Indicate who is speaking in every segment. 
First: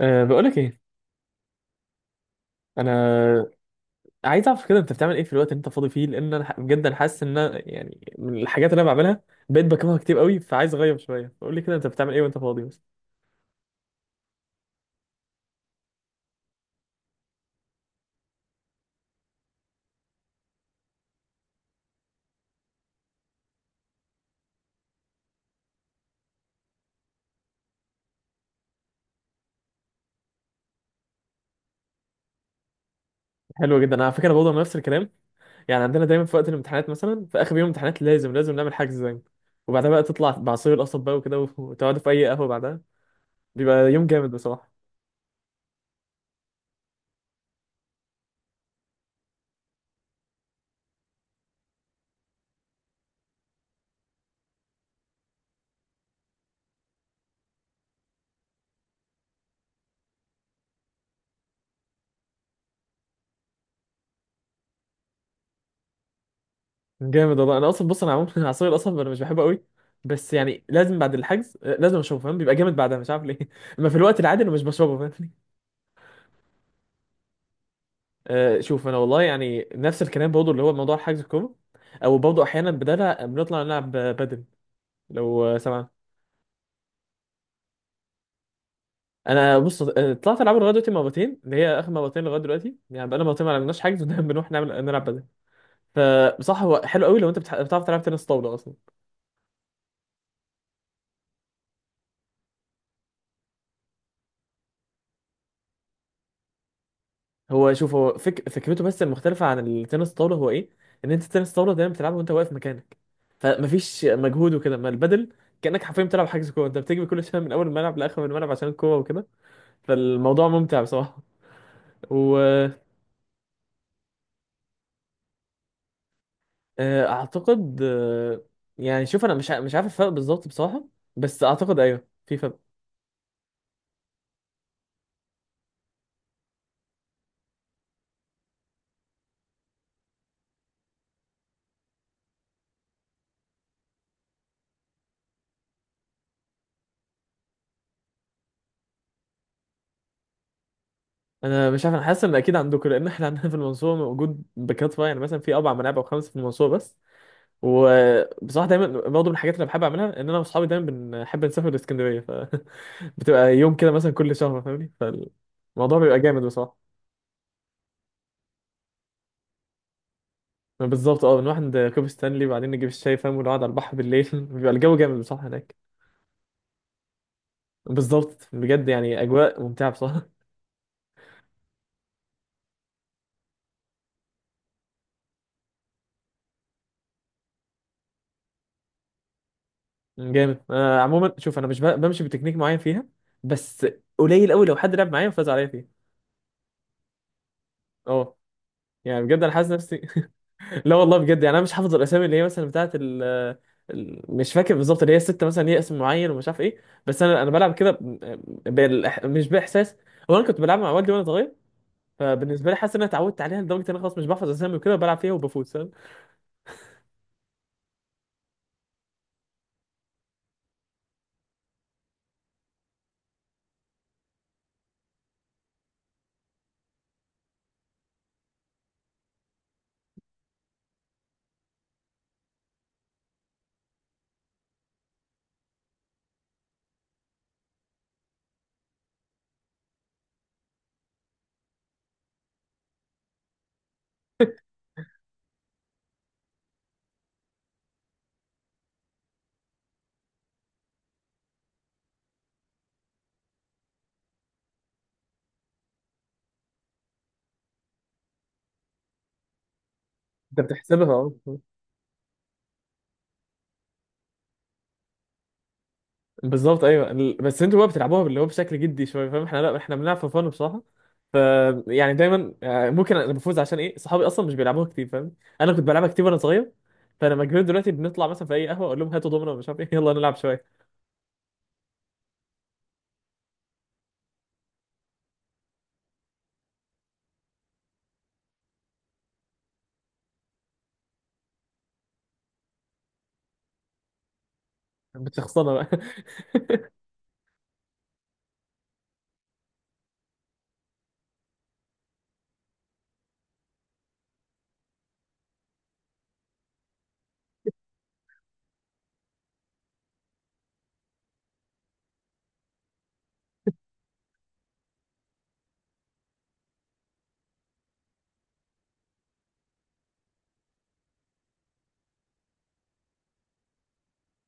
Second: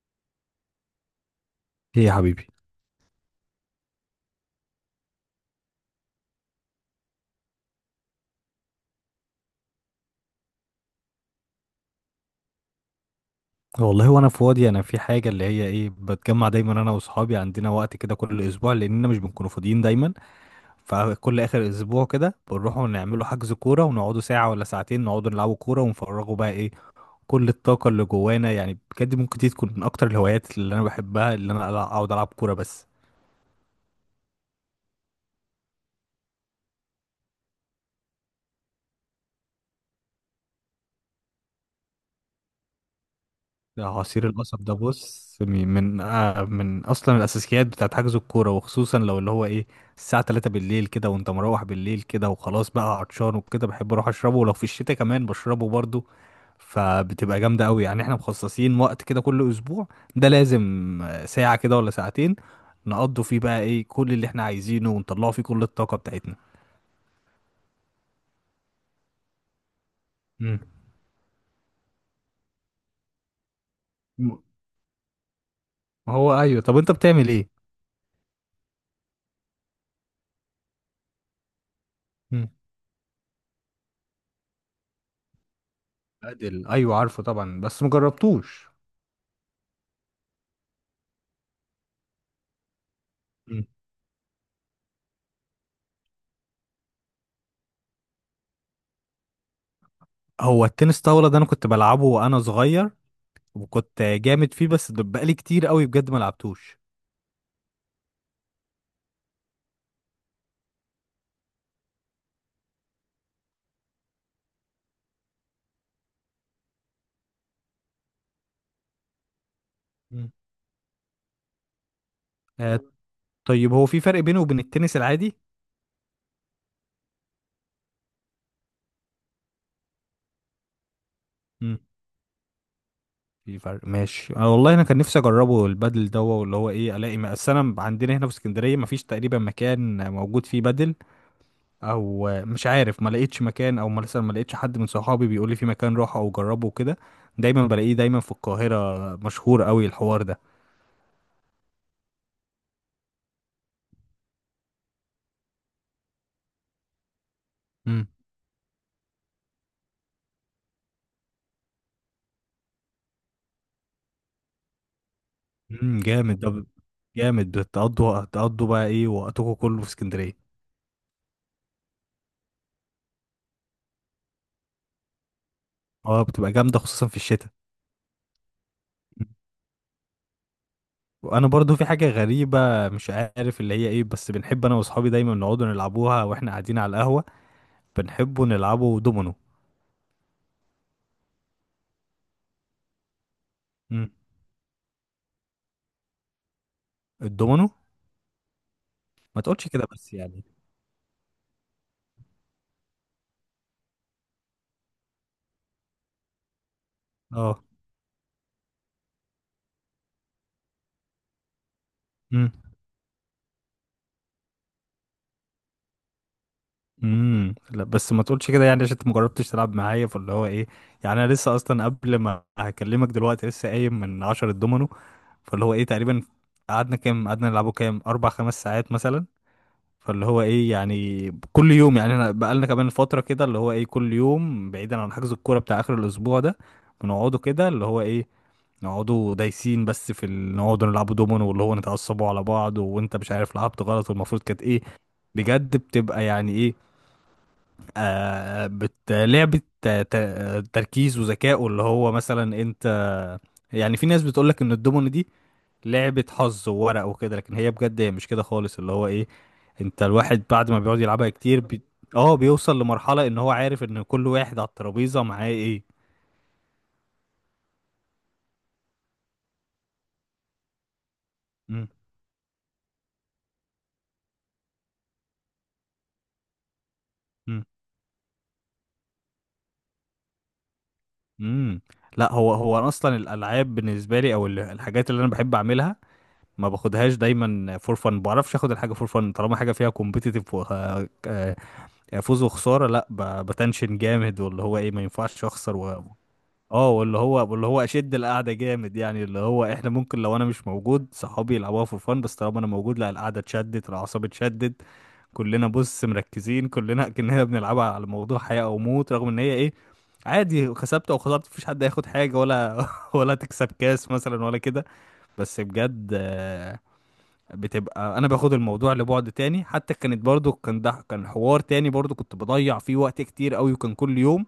Speaker 1: بقولك ايه،
Speaker 2: ايه يا حبيبي؟
Speaker 1: انا عايز اعرف كده انت بتعمل ايه في الوقت اللي انت فاضي فيه، لان انا بجد انا حاسس ان أنا يعني من الحاجات اللي انا بعملها بقيت بكرهها كتير قوي، فعايز اغير شويه فقول لي كده انت بتعمل ايه وانت فاضي بس.
Speaker 2: والله وانا فاضي انا في حاجه اللي هي ايه، بتجمع دايما انا واصحابي، عندنا وقت كده كل اسبوع لاننا مش بنكونوا فاضيين دايما. فكل اخر اسبوع كده بنروحوا نعملوا حجز كوره ونقعدوا ساعه ولا ساعتين، نقعدوا نلعبوا كوره ونفرغوا بقى ايه كل الطاقه اللي جوانا. يعني بجد ممكن دي تكون من اكتر الهوايات اللي انا بحبها، اللي انا اقعد العب كوره بس.
Speaker 1: حلو جدا، انا على فكره برضه أنا نفس الكلام. يعني عندنا دايما في وقت الامتحانات، مثلا في اخر يوم امتحانات لازم لازم نعمل حجز زي وبعدها بقى تطلع بعصير القصب بقى وكده وتقعدوا في اي قهوه بعدها.
Speaker 2: ده
Speaker 1: بيبقى يوم
Speaker 2: عصير
Speaker 1: جامد
Speaker 2: القصب
Speaker 1: بصراحه.
Speaker 2: ده، بص، من اصلا الاساسيات بتاعت حجز الكوره، وخصوصا لو اللي هو ايه الساعه 3 بالليل كده، وانت مروح بالليل كده وخلاص بقى عطشان وكده بحب اروح اشربه، ولو في الشتاء كمان بشربه برضو. فبتبقى جامده قوي. يعني احنا مخصصين وقت كده كل اسبوع، ده لازم. ساعه كده ولا ساعتين نقضوا فيه بقى ايه كل اللي احنا عايزينه، ونطلعوا فيه كل الطاقه بتاعتنا.
Speaker 1: جامد والله، انا اصلا بص انا عموما عصير القصب انا مش بحبه قوي. بس
Speaker 2: امم
Speaker 1: يعني لازم بعد الحجز لازم اشربه فاهم، بيبقى جامد بعدها مش عارف ليه اما في الوقت العادي انا مش بشربه فاهم.
Speaker 2: هو ايوه، طب انت بتعمل ايه؟
Speaker 1: شوف انا والله يعني نفس الكلام برضه اللي هو موضوع حجز الكوره، او برضه
Speaker 2: امم
Speaker 1: احيانا بدالها بنطلع نلعب بدل. لو سمعت.
Speaker 2: ادل، ايوه عارفه طبعا بس مجربتوش.
Speaker 1: انا بص، طلعت العب لغايه دلوقتي مرتين، اللي هي اخر مرتين لغايه دلوقتي، يعني بقالنا مرتين ما لعبناش حجز ودايما بنروح نعمل نلعب بدل. فبصح هو حلو قوي لو انت بتعرف تلعب تنس طاوله اصلا.
Speaker 2: هو التنس طاولة ده انا كنت بلعبه وانا صغير، وكنت جامد فيه، بس ده بقالي كتير قوي بجد ما لعبتوش.
Speaker 1: هو شوف هو فكرته بس المختلفه عن التنس الطاوله هو ايه؟ ان انت التنس الطاوله دايما بتلعبه وانت واقف مكانك، فمفيش مجهود وكده. ما البدل كانك حرفيا بتلعب حجز كوره، انت بتجري كل شويه من اول الملعب لاخر الملعب عشان الكوره وكده.
Speaker 2: مم.
Speaker 1: فالموضوع ممتع بصراحة.
Speaker 2: آه، طيب هو في فرق بينه وبين التنس العادي؟
Speaker 1: وأعتقد يعني شوف أنا مش عارف الفرق بالظبط بصراحة، بس أعتقد
Speaker 2: امم
Speaker 1: أيوه في فرق.
Speaker 2: في فرق، ماشي. أنا والله انا كان نفسي اجربه البادل ده، واللي هو ايه الاقي اصل انا عندنا هنا في اسكندرية ما فيش تقريبا مكان موجود فيه بادل. او مش عارف، ما لقيتش مكان، او مثلا ما لقيتش حد من صحابي بيقول لي في مكان روح او جربه وكده. دايما بلاقيه دايما في القاهرة مشهور قوي الحوار
Speaker 1: أنا مش عارف، أنا حاسس إن أكيد عندكم، لأن إحنا عندنا في المنصورة موجود بكثرة، يعني مثلا في أربع ملاعب أو خمسة في المنصورة بس.
Speaker 2: ده.
Speaker 1: وبصراحة دايما برضه من الحاجات اللي بحب أعملها إن أنا وأصحابي دايما بنحب نسافر لإسكندرية. فبتبقى يوم كده مثلا كل شهر فاهمني، فالموضوع بيبقى
Speaker 2: جامد.
Speaker 1: جامد بصراحة.
Speaker 2: جامد. بتقضوا بقى ايه وقتكم كله في اسكندريه.
Speaker 1: بالظبط، اه بنروح عند كوبري ستانلي وبعدين نجيب الشاي فاهم ونقعد على البحر بالليل بيبقى الجو جامد بصراحة هناك.
Speaker 2: اه بتبقى جامده خصوصا في الشتاء.
Speaker 1: بالظبط بجد، يعني
Speaker 2: مم.
Speaker 1: اجواء ممتعه بصراحه
Speaker 2: وانا برضو في حاجه غريبه، مش عارف اللي هي ايه، بس بنحب انا واصحابي دايما نقعدوا نلعبوها واحنا قاعدين على القهوه، بنحبوا نلعبوا دومينو.
Speaker 1: جامد. عموما شوف انا مش ب- بمشي بتكنيك معين فيها بس.
Speaker 2: امم
Speaker 1: قليل قوي لو حد لعب معايا وفاز عليا فيها.
Speaker 2: الدومينو.
Speaker 1: اه، يعني بجد
Speaker 2: ما
Speaker 1: انا
Speaker 2: تقولش
Speaker 1: حاسس
Speaker 2: كده
Speaker 1: نفسي.
Speaker 2: بس يعني.
Speaker 1: لا والله بجد، يعني انا مش حافظ الاسامي اللي هي مثلا بتاعه مش فاكر بالظبط، اللي هي الستة مثلا ليها اسم معين ومش عارف ايه، بس انا
Speaker 2: اه.
Speaker 1: بلعب كده مش باحساس. هو انا كنت بلعب مع والدي وانا صغير،
Speaker 2: مم.
Speaker 1: فبالنسبه لي حاسس ان انا اتعودت عليها لدرجه ان انا خلاص مش بحفظ اسامي وكده وبلعب فيها وبفوز فاهم.
Speaker 2: لا بس ما تقولش كده، يعني عشان انت ما جربتش تلعب معايا. فاللي هو ايه، يعني انا لسه اصلا قبل ما هكلمك دلوقتي لسه قايم من عشرة دومينو. فاللي هو ايه تقريبا قعدنا كام، قعدنا نلعبه كام اربع خمس ساعات مثلا. فاللي هو ايه يعني كل يوم، يعني احنا بقالنا كمان فتره كده اللي هو ايه كل يوم، بعيدا عن حجز الكوره بتاع اخر الاسبوع ده بنقعدوا كده اللي هو ايه، نقعدوا دايسين بس في نقعدوا نلعبوا دومينو، واللي هو نتعصبوا على بعض، وانت مش عارف لعبت غلط والمفروض كانت ايه. بجد بتبقى يعني ايه، آه، بت لعبة تركيز وذكاء، واللي هو مثلا انت، يعني في ناس بتقولك ان الدومينو دي لعبة حظ وورق وكده، لكن هي بجد هي مش كده خالص. اللي هو ايه انت الواحد
Speaker 1: انت
Speaker 2: بعد ما بيقعد
Speaker 1: بتحسبها،
Speaker 2: يلعبها
Speaker 1: اه.
Speaker 2: كتير اه بيوصل لمرحلة ان هو عارف ان كل واحد على الترابيزة معاه ايه.
Speaker 1: بالظبط ايوه. بس انتوا بقى بتلعبوها اللي هو بشكل جدي شويه فاهم، احنا لا احنا بنلعب في فن بصراحه. ف
Speaker 2: مم.
Speaker 1: يعني دايما ممكن انا بفوز عشان ايه، صحابي اصلا مش بيلعبوها كتير فاهم. انا كنت بلعبها كتير وانا صغير، فلما
Speaker 2: مم.
Speaker 1: كبرت دلوقتي بنطلع مثلا في اي قهوه اقول لهم هاتوا دومنا ومش عارف ايه يلا نلعب شويه.
Speaker 2: مم. لا هو أنا اصلا الالعاب بالنسبة لي او الحاجات اللي انا بحب اعملها، ما باخدهاش دايما فور فن. ما بعرفش اخد الحاجة فور فن طالما حاجة فيها كومبيتيتيف، يعني فوز وخساره. لا بتنشن جامد، واللي هو ايه ما ينفعش
Speaker 1: بتشخصنها
Speaker 2: اخسر
Speaker 1: بقى
Speaker 2: اه واللي هو اشد القعده جامد، يعني اللي هو احنا ممكن لو انا مش موجود صحابي يلعبوها في فن، بس طالما انا موجود لا، القعده اتشدت، العصاب اتشدت، كلنا بص مركزين كلنا كأننا بنلعبها على موضوع حياه او موت، رغم ان هي ايه عادي، كسبت او خسرت مفيش حد هياخد حاجه ولا ولا تكسب كاس مثلا ولا كده. بس بجد بتبقى، انا باخد الموضوع لبعد تاني. حتى كانت برضو كان ده كان حوار تاني برضو كنت بضيع فيه وقت كتير قوي، وكان كل يوم.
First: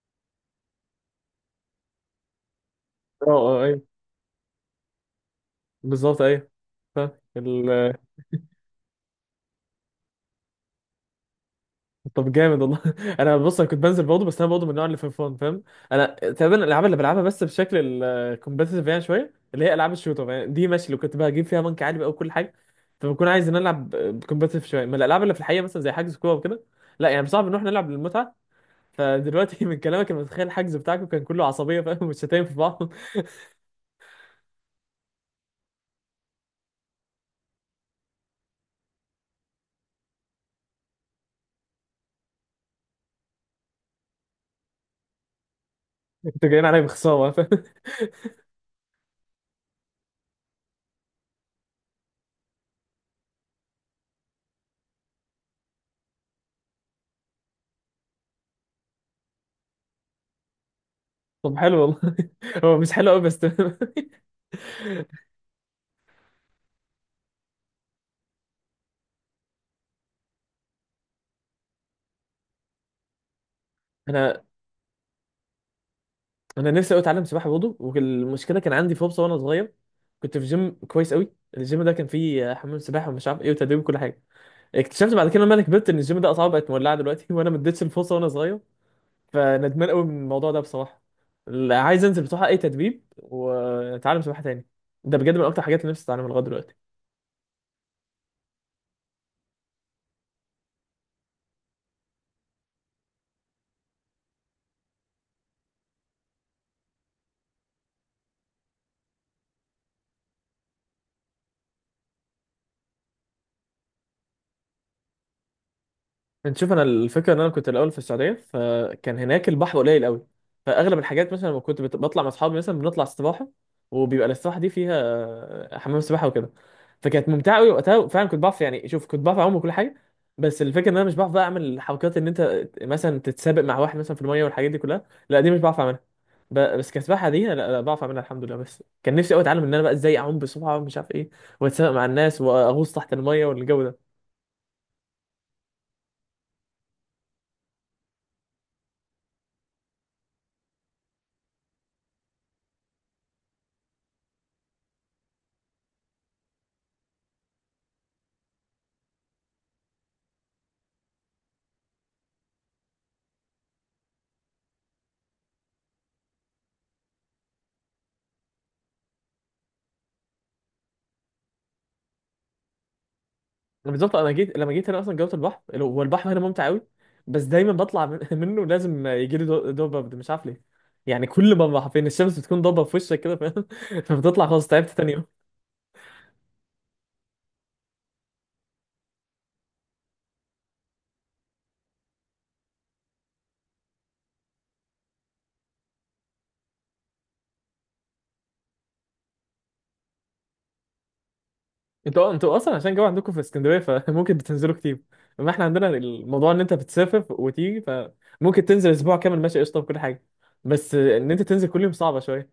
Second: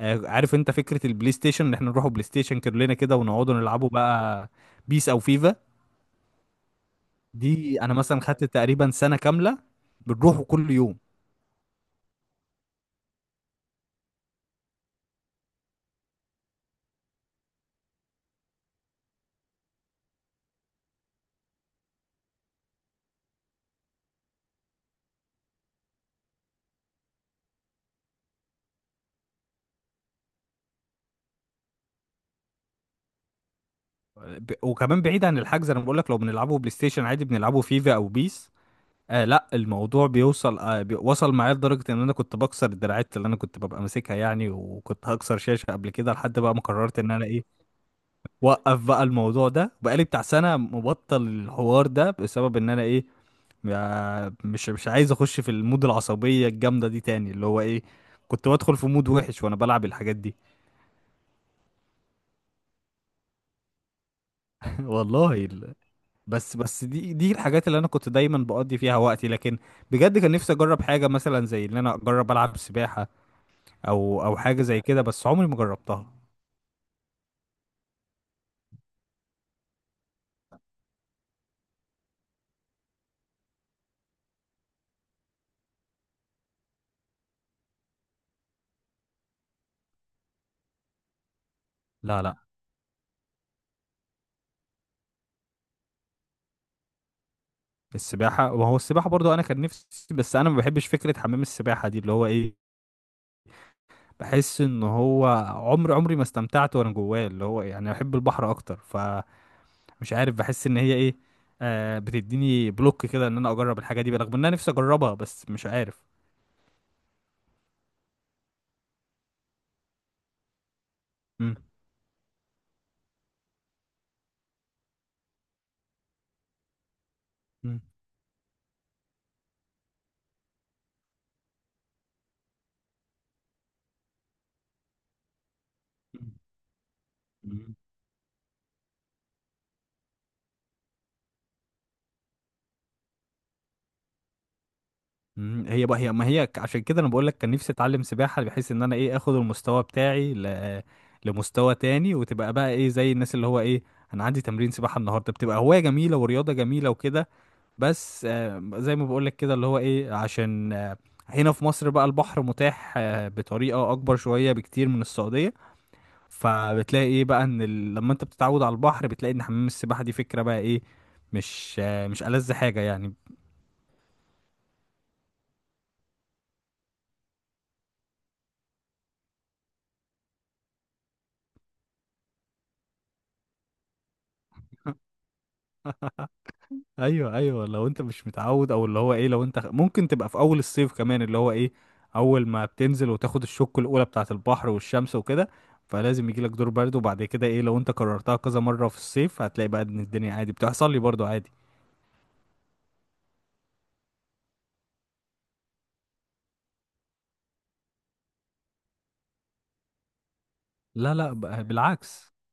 Speaker 2: عارف انت فكرة البلاي ستيشن، ان احنا نروحوا بلاي ستيشن كلنا كده
Speaker 1: اه
Speaker 2: ونقعدوا
Speaker 1: اه ايوه.
Speaker 2: نلعبوا بقى بيس او فيفا؟
Speaker 1: بالظبط ايوه. فاهم.
Speaker 2: دي انا مثلا خدت تقريبا سنة كاملة بنروحوا كل يوم.
Speaker 1: طب جامد والله انا بص انا كنت بنزل برضه، بس انا برضه من النوع اللي في الفون فاهم. انا تقريبا الالعاب اللي بلعبها بس بشكل الكومبتيتيف يعني شويه، اللي هي العاب الشوتر يعني، دي ماشي لو كنت بجيب فيها بنك عالي بقى وكل حاجه. فبكون عايز ان أنا العب كومبتيتيف شويه من الالعاب اللي في الحقيقه مثلا زي حجز كوره وكده، لا يعني صعب نروح نلعب للمتعه. فدلوقتي من كلامك انا متخيل الحجز بتاعكم كان كله عصبيه فاهم والشتايم في بعض
Speaker 2: وكمان بعيد عن الحجز، انا بقول لك لو بنلعبه بلاي ستيشن عادي بنلعبه فيفا او بيس، آه لا الموضوع بيوصل، آه وصل معايا لدرجة ان انا كنت بكسر الدراعات اللي انا كنت ببقى ماسكها يعني، وكنت هكسر شاشة قبل كده، لحد
Speaker 1: انتوا
Speaker 2: بقى ما
Speaker 1: جايين عليا
Speaker 2: قررت ان انا
Speaker 1: بخساره
Speaker 2: ايه
Speaker 1: فاهم.
Speaker 2: وقف بقى الموضوع ده. بقالي بتاع سنة مبطل الحوار ده بسبب ان انا ايه مش عايز اخش في المود العصبية الجامدة دي تاني، اللي هو ايه كنت بدخل في مود وحش وانا بلعب الحاجات دي.
Speaker 1: طب حلو والله هو مش حلو قوي بس تمام.
Speaker 2: والله بس بس دي الحاجات اللي انا كنت دايما بقضي فيها وقتي، لكن بجد كان نفسي اجرب حاجة مثلا زي ان انا اجرب العب سباحة، او او
Speaker 1: انا
Speaker 2: حاجة زي كده بس عمري ما جربتها.
Speaker 1: انا نفسي قوي اتعلم سباحه برضه، والمشكله كان عندي فرصه وانا صغير، كنت في جيم كويس قوي. الجيم ده كان فيه حمام سباحه ومش عارف ايه وتدريب وكل حاجه. اكتشفت بعد كده لما انا كبرت ان الجيم ده اسعاره بقت مولعه دلوقتي وانا ما اديتش الفرصه وانا صغير، فندمان قوي من الموضوع ده بصراحه. لا، عايز
Speaker 2: لا
Speaker 1: انزل
Speaker 2: لا.
Speaker 1: بصراحه اي تدريب واتعلم سباحه تاني. ده بجد من اكتر حاجات اللي نفسي اتعلمها لغايه دلوقتي.
Speaker 2: السباحة، وهو السباحة برضو انا كان نفسي. بس انا ما بحبش فكرة حمام السباحة دي، اللي هو ايه بحس ان هو عمري ما استمتعت وانا جواه، اللي هو يعني بحب البحر اكتر، فمش عارف، بحس ان هي ايه، آه بتديني بلوك كده ان انا اجرب الحاجه دي رغم ان انا نفسي اجربها، بس مش عارف.
Speaker 1: انت شوف انا الفكره ان انا كنت الاول في السعوديه، فكان هناك البحر قليل قوي. فاغلب الحاجات مثلا
Speaker 2: مم.
Speaker 1: لما كنت بطلع مع اصحابي مثلا بنطلع استباحه، وبيبقى الاستباحه دي فيها حمام سباحه وكده. فكانت ممتعه قوي
Speaker 2: مم.
Speaker 1: وقتها، فعلا كنت بعرف يعني شوف كنت بعرف اعوم وكل حاجه. بس الفكره ان انا مش بعرف بقى اعمل حركات ان انت مثلا تتسابق مع واحد مثلا في الميه والحاجات دي كلها، لا دي مش بعرف اعملها. بس كسباحه دي، لا،
Speaker 2: مم.
Speaker 1: لا بعرف اعملها الحمد لله. بس كان نفسي قوي اتعلم ان انا بقى ازاي اعوم بسرعه ومش عارف ايه، واتسابق مع الناس واغوص تحت الميه والجو ده.
Speaker 2: هي بقى هي ما هي عشان كده انا بقول لك كان نفسي اتعلم سباحه، بحيث ان انا ايه اخد المستوى بتاعي لمستوى تاني، وتبقى بقى ايه زي الناس اللي هو ايه انا عندي تمرين سباحه النهارده، بتبقى هوايه جميله ورياضه جميله وكده. بس زي ما بقولك كده اللي هو ايه عشان هنا في مصر بقى البحر متاح بطريقة اكبر شوية بكتير من السعودية. فبتلاقي ايه بقى ان لما انت بتتعود على البحر بتلاقي ان حمام السباحة دي فكرة بقى ايه، مش مش ألذ حاجة يعني.
Speaker 1: بالظبط انا جيت، لما جيت هنا اصلا جوه البحر، هو البحر هنا ممتع قوي، بس دايما بطلع منه لازم يجي لي دوبه ده مش عارف ليه. يعني كل ما بروح فين الشمس بتكون ضابه في وشك كده فاهم فبتطلع خلاص تعبت تاني يوم.
Speaker 2: ايوه ايوه، لو انت مش متعود، او اللي هو ايه لو انت ممكن تبقى في اول الصيف كمان، اللي هو ايه اول ما بتنزل وتاخد الشوك الاولى بتاعة البحر والشمس وكده، فلازم يجيلك دور برد، وبعد كده ايه لو انت كررتها كذا مرة في الصيف هتلاقي بقى ان الدنيا عادي، بتحصل لي برضو عادي.
Speaker 1: انتوا اصلا عشان جو عندكم في اسكندريه فممكن بتنزلوا كتير، اما احنا عندنا الموضوع ان انت بتسافر وتيجي فممكن تنزل اسبوع كامل ماشي قشطه بكل حاجه، بس
Speaker 2: لا
Speaker 1: ان
Speaker 2: لا
Speaker 1: انت تنزل كل يوم صعبه
Speaker 2: بالعكس،
Speaker 1: شويه.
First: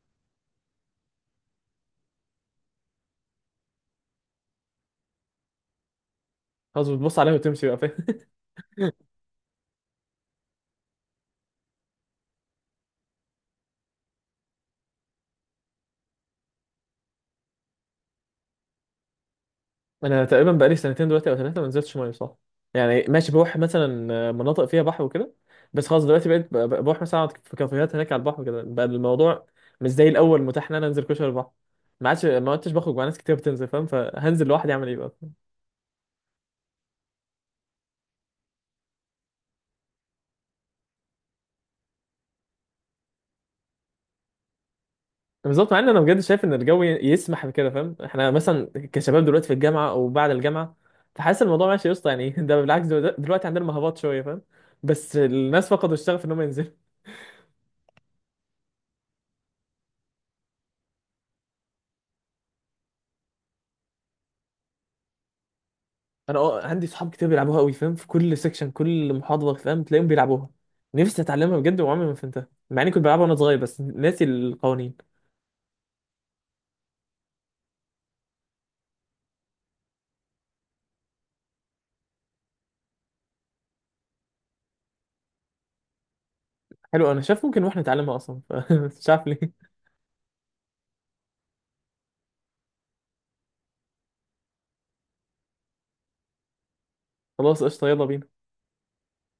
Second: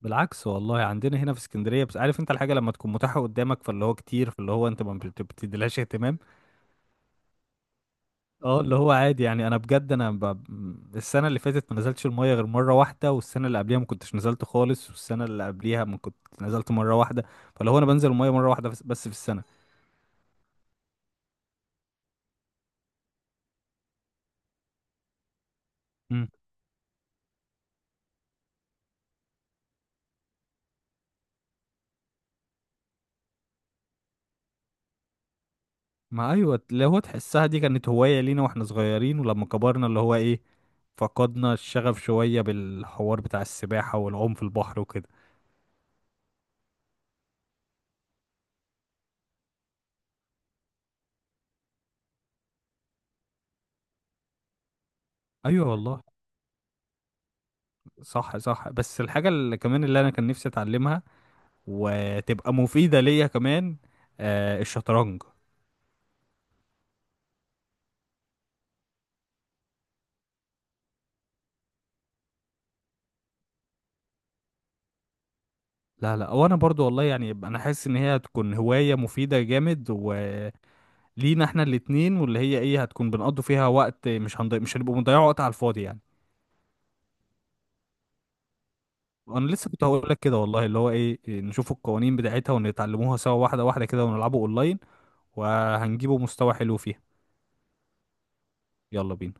Speaker 2: بالعكس والله، عندنا هنا في اسكندريه، بس عارف انت الحاجه لما تكون متاحه قدامك فاللي هو كتير، فاللي هو انت ما بت- بتديلهاش اهتمام.
Speaker 1: خلاص بتبص عليها وتمشي بقى فاهم.
Speaker 2: اه اللي هو عادي يعني، انا بجد انا السنه اللي فاتت ما نزلتش الميه غير مره واحده، والسنه اللي قبليها ما كنتش نزلت خالص، والسنه اللي قبليها ما كنت نزلت مره واحده. فاللي هو انا بنزل الميه مره واحده بس، بس في السنه.
Speaker 1: انا تقريبا بقالي سنتين دلوقتي او ثلاثه ما نزلتش ميه صح. يعني ماشي بروح مثلا مناطق فيها بحر وكده، بس خلاص دلوقتي
Speaker 2: امم
Speaker 1: بقيت بروح مثلا اقعد في كافيهات هناك على البحر، كده بقى الموضوع مش زي الاول متاح ان انا انزل كشري البحر. ما عادش، ما عدتش بخرج مع ناس كتير بتنزل فاهم، فهنزل لوحدي اعمل ايه بقى.
Speaker 2: ما ايوه، اللي هو تحسها دي كانت هوايه لينا واحنا صغيرين، ولما كبرنا اللي هو ايه فقدنا الشغف شويه بالحوار بتاع السباحه والعوم في البحر وكده.
Speaker 1: بالظبط، مع ان انا بجد شايف ان الجو يسمح بكده فاهم، احنا مثلا كشباب دلوقتي في الجامعه او بعد الجامعه، فحاسس الموضوع ماشي يا اسطى يعني ده بالعكس دلوقتي عندنا مهبط شويه فاهم، بس
Speaker 2: ايوه
Speaker 1: الناس فقدوا
Speaker 2: والله،
Speaker 1: الشغف ان هم ينزلوا.
Speaker 2: صح صح. بس الحاجة اللي كمان اللي انا كان نفسي اتعلمها وتبقى مفيدة ليا كمان، آه الشطرنج.
Speaker 1: انا اه عندي صحاب كتير بيلعبوها قوي فاهم، في كل سيكشن كل محاضره فاهم تلاقيهم بيلعبوها. نفسي اتعلمها بجد وعمري ما فهمتها مع اني كنت بلعبها وانا صغير بس ناسي القوانين.
Speaker 2: لا لا، وانا برضو والله، يعني انا حاسس ان هي هتكون هواية مفيدة جامد، ولينا احنا الاتنين، واللي هي ايه هتكون بنقضوا فيها وقت، مش هنضيع، مش هنبقوا بنضيعوا وقت على الفاضي يعني.
Speaker 1: حلو انا شايف ممكن واحنا نتعلمها اصلا مش عارف
Speaker 2: وانا لسه
Speaker 1: ليه.
Speaker 2: كنت هقول لك كده والله، اللي هو ايه نشوف القوانين بتاعتها ونتعلموها سوا واحدة واحدة كده ونلعبوا اونلاين، وهنجيبوا مستوى حلو فيها.
Speaker 1: خلاص قشطه، يلا بينا.
Speaker 2: يلا بينا.